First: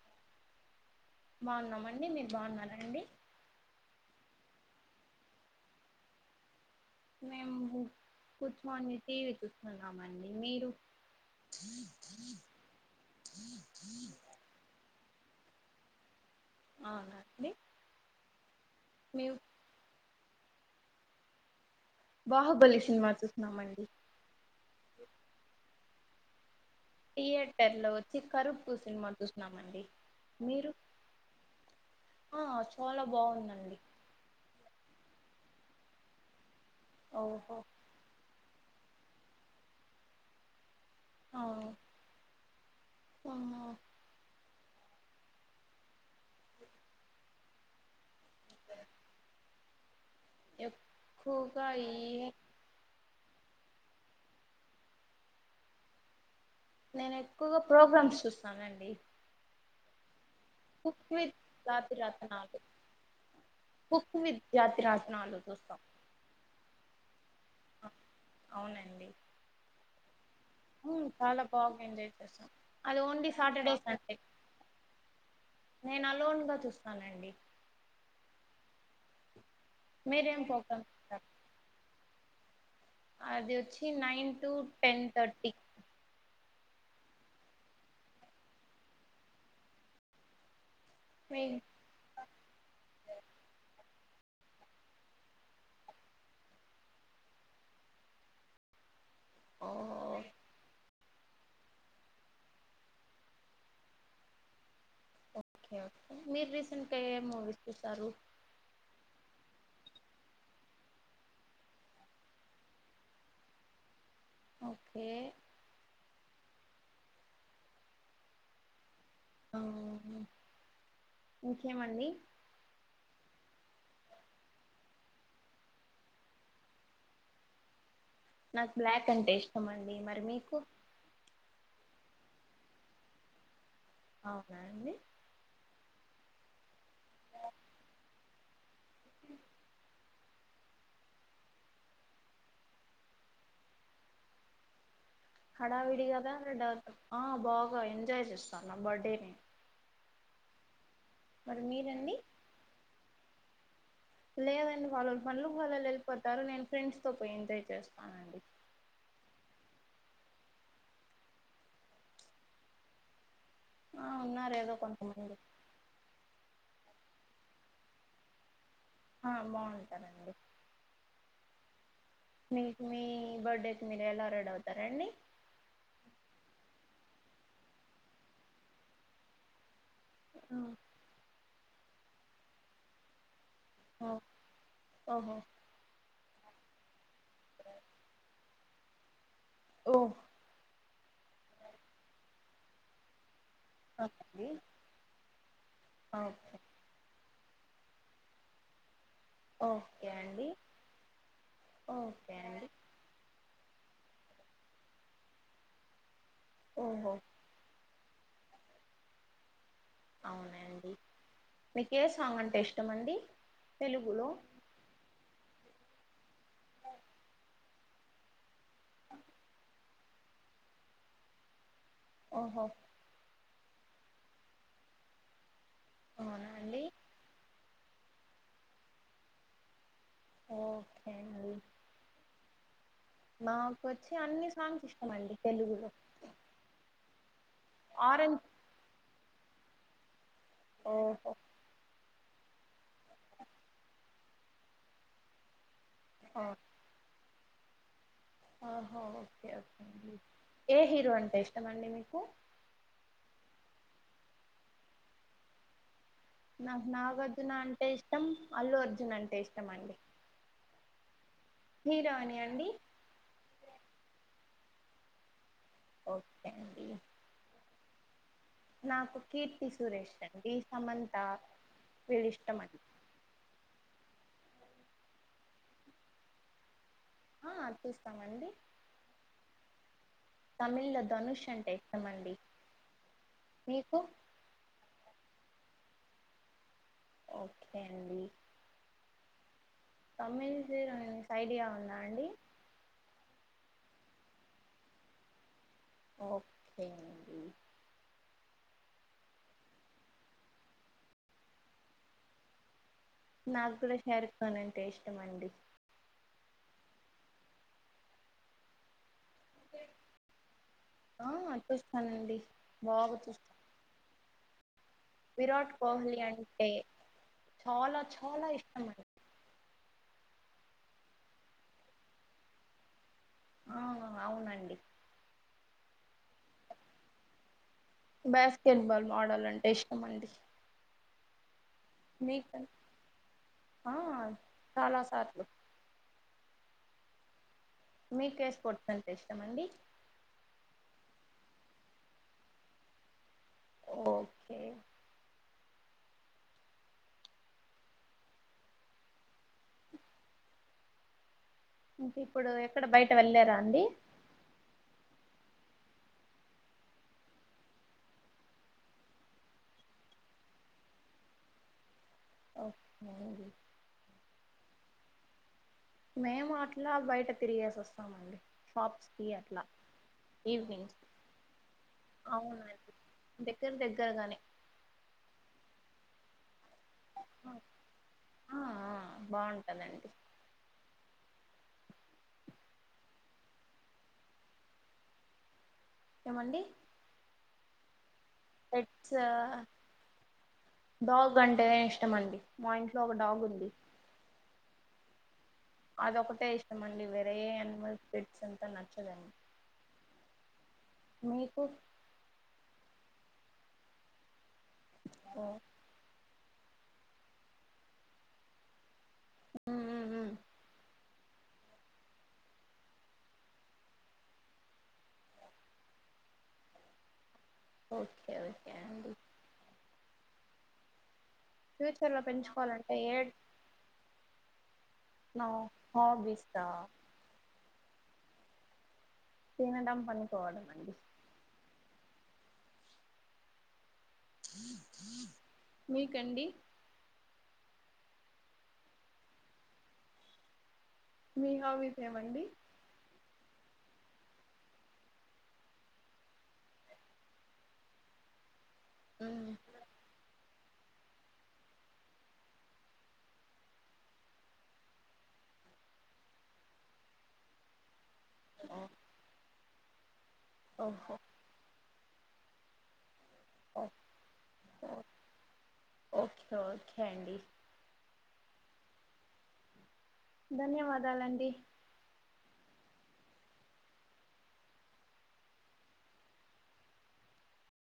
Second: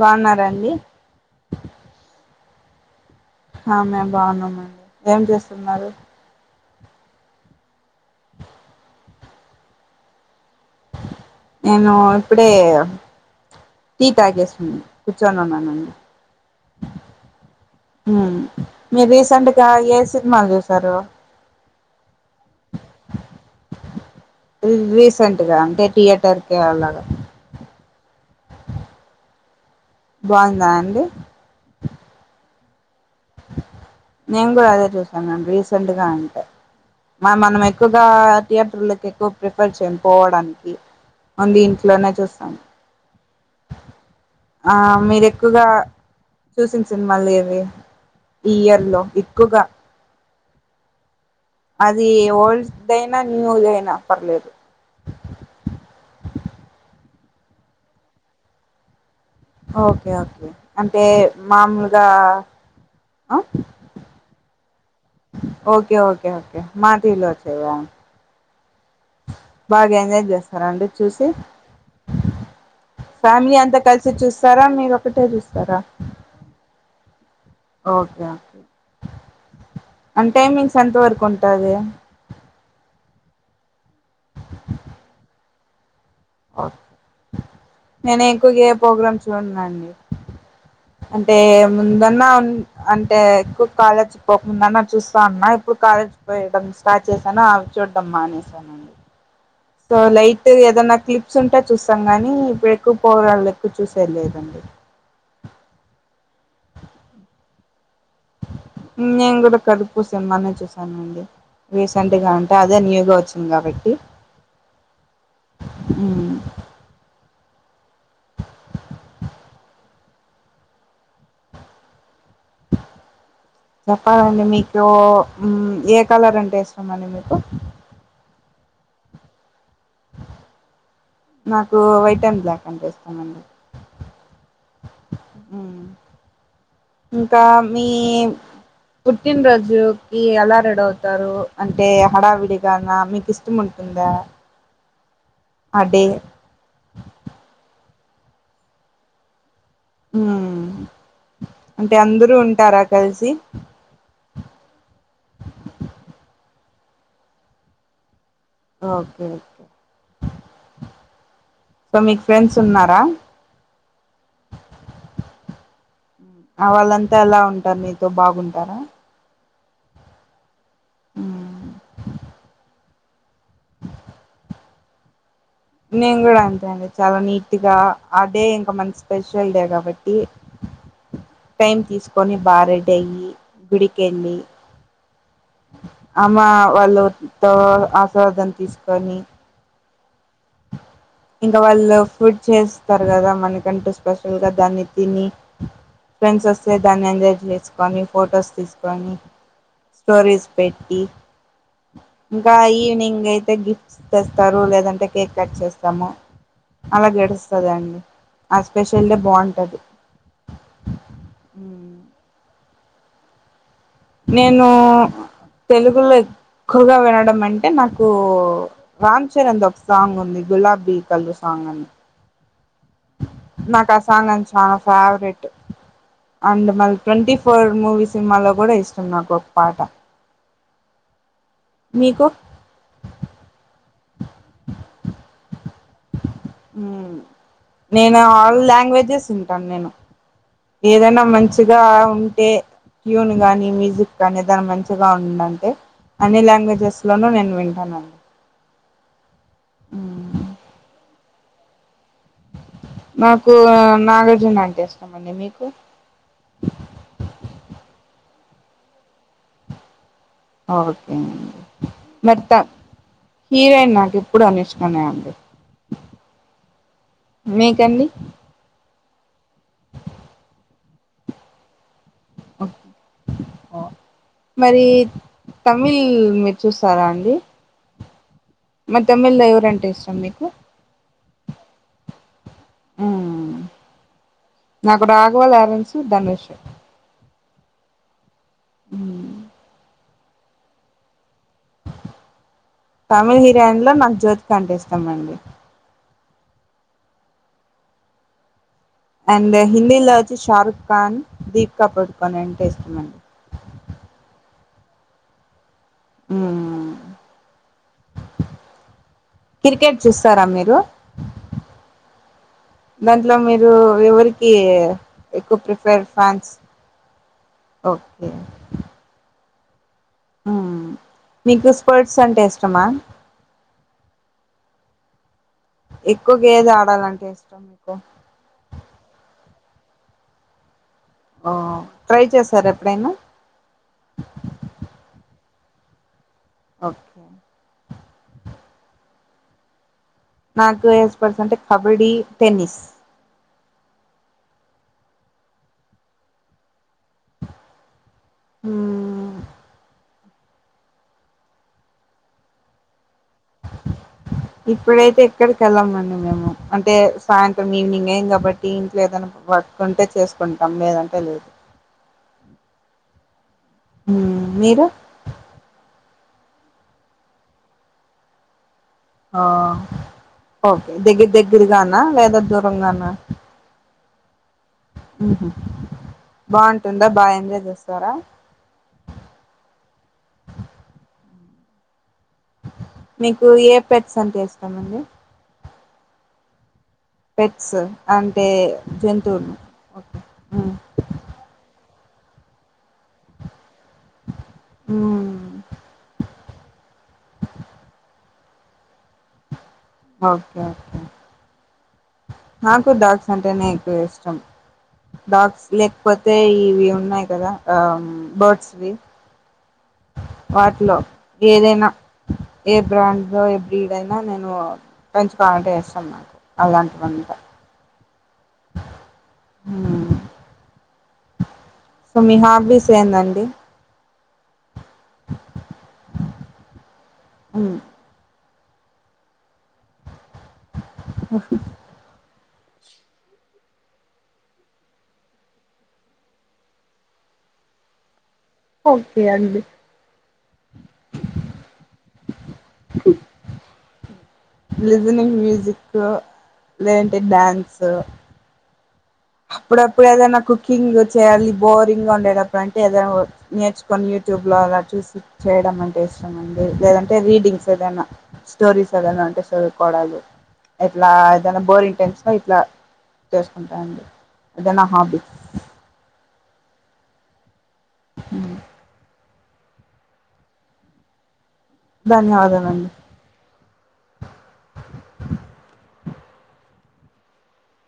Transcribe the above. బాగున్నరా అండి బాగున్నామండి మీరు బాగున్నారా అండి హ మేం బాగున్నామండి ఏం చేస్తున్నారు మేము కూర్చొని టీవి చూస్తున్నామండి మీరు నేను ఇప్పుడే టీ తాగేస్తు కూర్చోనున్నానండి అవునా అండి ఉమ్ మీ మేము రీసెంట్గా ఏస్ సిన్మాల్ చూసారు బాహుబలి సినిమా చూస్న్నామండి రీసెంట్ గా అంటే థియేటర్ కి అలాగా థియేటర్ లో వచ్చి కరుప్పు సినిమా చూసినమండి బాగుందా అండి మోలా బాగుందండి చూసా రీసెంట్గా అంటే మ ఓహో మనం ఎక్కువగా థియేటర్కి ఎక్కువ ప్రిఫర్ చేయను పోవ్డానికి అన్నీ అవును ఇంట్లోనే చూస్తాను అవును ఆ మీరు ఎక్కువగా చూసిన సినిమాలు ఎవి ఈ ఇయర్లో ఎక్కువగా ఎక్కువగా ఈ అది ఓల్డ్న్ న్యూదైనా పర్లేదు నేను ఎక్కువగా ప్రోగ్రామ్స్ చూస్తానండి ఓకే ఓకే అంటే కుక్ విత్ జాతి మామొల్గా రత్నాలు ఆ యాత్ర ఓకే ఓకే ఓకే మాటివిలోచ్చవా్యా అవునండి హ్మ్ అందర్చూసి చాలా బాగా ఎంజాయ్ చేసాం అది ఓన్లీ ఫ్యామిలీ సాటర్డే అంతా కలిసి సండే చూస్తారా మీరు ఒకటే చ నేను అలోన్గా చూస్తానండి ఓకే ఓకే అం మీరేం టైమింగ్స్ ప్రోగ్రామ్ ఎంత వరకు చూస్తారు ఉంటది అది వచ్చి నైన్ టు టెన్ తర్టీ ఓ నేను ఎక్కుగే ప్రోగ్రాం చూడ్నండి అంటే మీ ముందన్నా అంటే ఎక్కువ కాలచ్ పోకముందన్న చూస్తా అన్నా ఇప్పుడు కాలేజ్ పోయడం స్టార్ట్ చేశాను అవి చూడడం మానేసానండి ఓ సో లైట్గ ఏదైనా క్లిప్స్ ఉంటే చూస్తాం గానీ ఇప్పుడు ఎక్కువ పోగ్రాలు ఎక్కువ చూసే లేదండి ఓకే ఓకే మీరు రీసెంట్గా ఏ మూవీస్ చూసారు నేను కూడా కార్రుపు సిన్మానే చూసానండి రీసెంట్గా ఉంటే అదే న్యూగా వచ్చింది కాబట్టి ఓకే అ ఆ హ ఇంకేమండి చెప్పాలండి మీకు ఏ కలర్ అంటే ఇష్టామండి మీకు నాకు బ్లాక్ అంటే ఇష్టం అండి మరి మీకు నాకు వైట్ అండ్ బ్లాక్ అంటే ఇష్టంమండి అవునా అండి ఇంకా మీ పుట్టిన్రోజుకి ఎలా రెడీ అవుతారు అంటే హడావిడిగానా మీకు ఇష్టం ఉం ఉందా హడావిడిగా డా ఆ బాగా ఎంజాయ్ చేస్తాను నా బర్త్డేని ఉ మరి అంటే మీరండి అందరూ ఉంటారా కల్సి లేదండి వాళ్ళ పన్లు వాళ్ళళ వెళ్ళిపోతారు నేను ఫ్రెండ్స్తో పో ఎంజాయ్ చేస్తానండి ఓకే ఓకే సో మీకు ఫ్రెండ్స్ ఉన్నారా ఆ ఉన్నారు ఏదో కొంతమంది ఆ వాళ్ళంతా ఎలా ఉంటారు నితో బాగుంటారా ఆ బొంటారండి ఉ మీకు మీ బర్డేకి మీరు ఎలా రెడ అవుతారండీ నేను కూడా అంతే అండి చాలా నీట్గా ఆ డే ఇంకా మన్కి స్పెషల్డే కాబట్టి ఆ టైమ్ తీసుకొని బా రెడి అయ్యి గుడికెళ్ళి ఓహో అమ్మ వాళ్ళు త ఆస్వాదం తీసుకొని ఓ ఇంకా వాళ్ళు ఫుడ్ చేస్తారు కదా మనకి దాన్ని స్పెషల్ ఓకే గా దాన్ని తిని ఫ్రెండ్స్ ఓకే వస్తే దాన్ని ఎంజాయ్ లేచుకొని ఫొటోస్ తీసుకొని ఓకే అండి స్టోరీస్ పెట్టి ఓకే ఇంకా అండి ఈవినింగ్ అయితే గిఫ్ట్స్ తెస్తారు, లేదంటే కేక్ కట్ చేస్తాము. అలా ఓహో గడుస్తుద అండి ఆ స్పెషల్ డే బావుంటది. అవునాండి మీకు ఏ సాంగ్ అంటే ఇష్టమండి? నేను తెలుగులో ఎక్కువగా వినడం అంటే నాకు రామ్ చరణ్ ది ఒక సాంగ్ ఉంది గులా ఆ బికలు సాంగ్ అని ఓహో నాకు ఆ సాంగ్ చాలా ఫేవరెట్ అవునా అండ్ అండి మ ట్వంటీ ఫోర్ మూవీ సినిమాలో కూడా ఇష్టం నాకు ఒక పాట ఓకే అది మీకు మాకు వచ్చి అన్ని సాంగ్స్ ఇష్టమండి తెలుగులో మ్ నేను ఆరెంజ్ ఆల్ లాంగ్వేజెస్ వింటాను నేను ఏదైనా ఓహో మంచిగా ఉం టే ట్యూన్ గానీ, మ్యూజిక్ కానీ దాని మంచిగా ఉంద అంటే అన్ని ఆ లాంగ్వేజెస్ లోనూ నేను వింటానండి. ఆహో ఓకే ఓకే అండి ఏ హీరో అంటే ఇష్టమండి మీకు? నాకు నాగార్జున అంటే ఇష్టం అండి మీకు? నాకు నాగార్జున అంటే ఇష్టం. అల్లు అర్జున్ అంటే ఇష్టం అండి. ఓకేండి హీరోని మరి త అండి హీరోయిన్ నాకు ఎప్పుడు అనుష్కనే అండి. ఓకే అండి మీకండి? నాకు కీర్తి సురేష్ అండి సమంత వీళ్ళు ఇష్టమ మరి తమిళ్ మీరు చూస్తారా అండి? ఆ, చూస్తామండి మ తమిళ లో ఎవరంటే ఇష్టం మీకు? తమిళ్లో ధనుష్ అంటే ఇష్టమండి మీకు? నాకు రాఘవ లారెన్స్, ధనుష్ ఓకే అండి తమిల్ హీరోయిన్స్ ఐడియా ఉందా అండి? తమిళ్ హీరోయిన్ లో నాకు జ్యోతిక అంటే ఇష్టమండి. ఓకే అండి అండ్ హిందీలో వచ్చి షారుక్ ఖాన్, దీప్కాపదుకొని అంటే ఇష్టమండి. నాకు కూడా షారుక్ ఖాన్ అంటే ఇష్టమండి. ఉ క్రికెట్ చూస్తారా మీరు? ఆ చూస్తానండి బాగా దాంట్లో చూస్తాను మీరు ఎవరికి ఎక్కువ విరాట్ ప్రిఫర్ కోహ్లీ ఫ్యాన్స్ అంటే చాలా ఓకే చాలా ఇష్టమండి. ఆ మీకు స్పోర్ట్స్ అంటే ఇష్టమా? అవును అవునండి. ఎక్కువ ఏది ఆడాలంటే ఇష్టం? మీకు బాస్కెట్బాల్ ఆడాలంటే ఇష్టమండి ఆ మీకూ అండి ఆ చాలాసార్లు ఓకే మీకే స్పోర్ట్స్ అంటే ఇష్టమండి నాకు ఎ స్పోర్ట్స్ అంటే కబడ్డీ టెన్నిస్ ఓకే ఊ ఇంకా ఇప్పుడు ఎక్కడ బయట వెళ్లేరండి ఏక్కడికి వెళ్ళాంమండి మేము అంటే సాయంత్రం ఈవినింగ్గే కాబట్టి ఇంట్లో ఏదన్న వర్క్ంటే చేసు కుంటాం లేదంటే లేదు ఓకే అండి మ్మ్ మీరూ మేము అట్లా బయట తిరిగేసి వస్తామండి షాప్స్ కి ఆ అట్లా ఓకే ఈవినింగ్స్ దెగిరిదెగిరిగానా లేేదా దూరంగానా గర్రాగానే ఉహు బొంటుందా బా ఆ ఎంజాయ్ చేస్తారా ఆ బాగుంటదండి మీకు ఏ పెట్స్ అంటే ఇష్టమండి ఏమండి పెట్స్ అంటే పెట్స్ జంతువులు ఓకే ఉ ఇష్టమండి మా ఇంట్లో ఒక డాగ్ ఉంది ఊ అదొకటే ఇష్టమండి వేరేే అనిమల్ పెట్స్ అంతా నచ్చదండి ఓకే మీకు నాకు డాగ్స్ అంటేనే ఎక్కువ ఇష్టం ఓ డాగ్స్ లేకపోత్ తే ఇవి ఉన్నాయి కదా ఆ బర్డస్వి ఉమ్ ఉమ్ ఉమ్ వాట్లో ఏదైనా ఏ బ్రాండ్లో ఏ బ్రీడ్ అయినా నేను పెంచుకోవాలంటే ఇష్టం నాకు అలాంటివంటే ఓకే ఓకే అండి ఉ ఫ్యూచర్ సో మీ హాబీస్ ఏందండి నా హాబీస్సా ఉ తినడం పనుకోవడం అండి మీకండి ఓకే అండి మీ హాబీస్సేమండి హ లిజనింగ్ మ్యూజిక్ లేదంటే డాన్స్ ఉమ్ అప్పుడప్పుడు ఏదన్నా కుకింగ్ చేయాలి బోరింగ్ గా ఉండేటప్పుడు అంటే ఏదైనా వర్క్ నేర్చుకొని యూట్యూబ్లో అలా చూసి చేయడం అంటే ఇష్టం అండి లేదంటే రీడింగ్స్ ఏదైనా ఓ స్టోరీస్ ఏదైనా అంటే స్టోరీ కోడలు ఎట్లా ఓహో ఏదనా బోరింగ్ టెన్స్ ఇట్లా ఓ చేసుకుంటాండి అదే నా ఓ హాబీ ఓకే ఓకే అండి హ ధన్యవాదాలండి ధన్యవాదలండి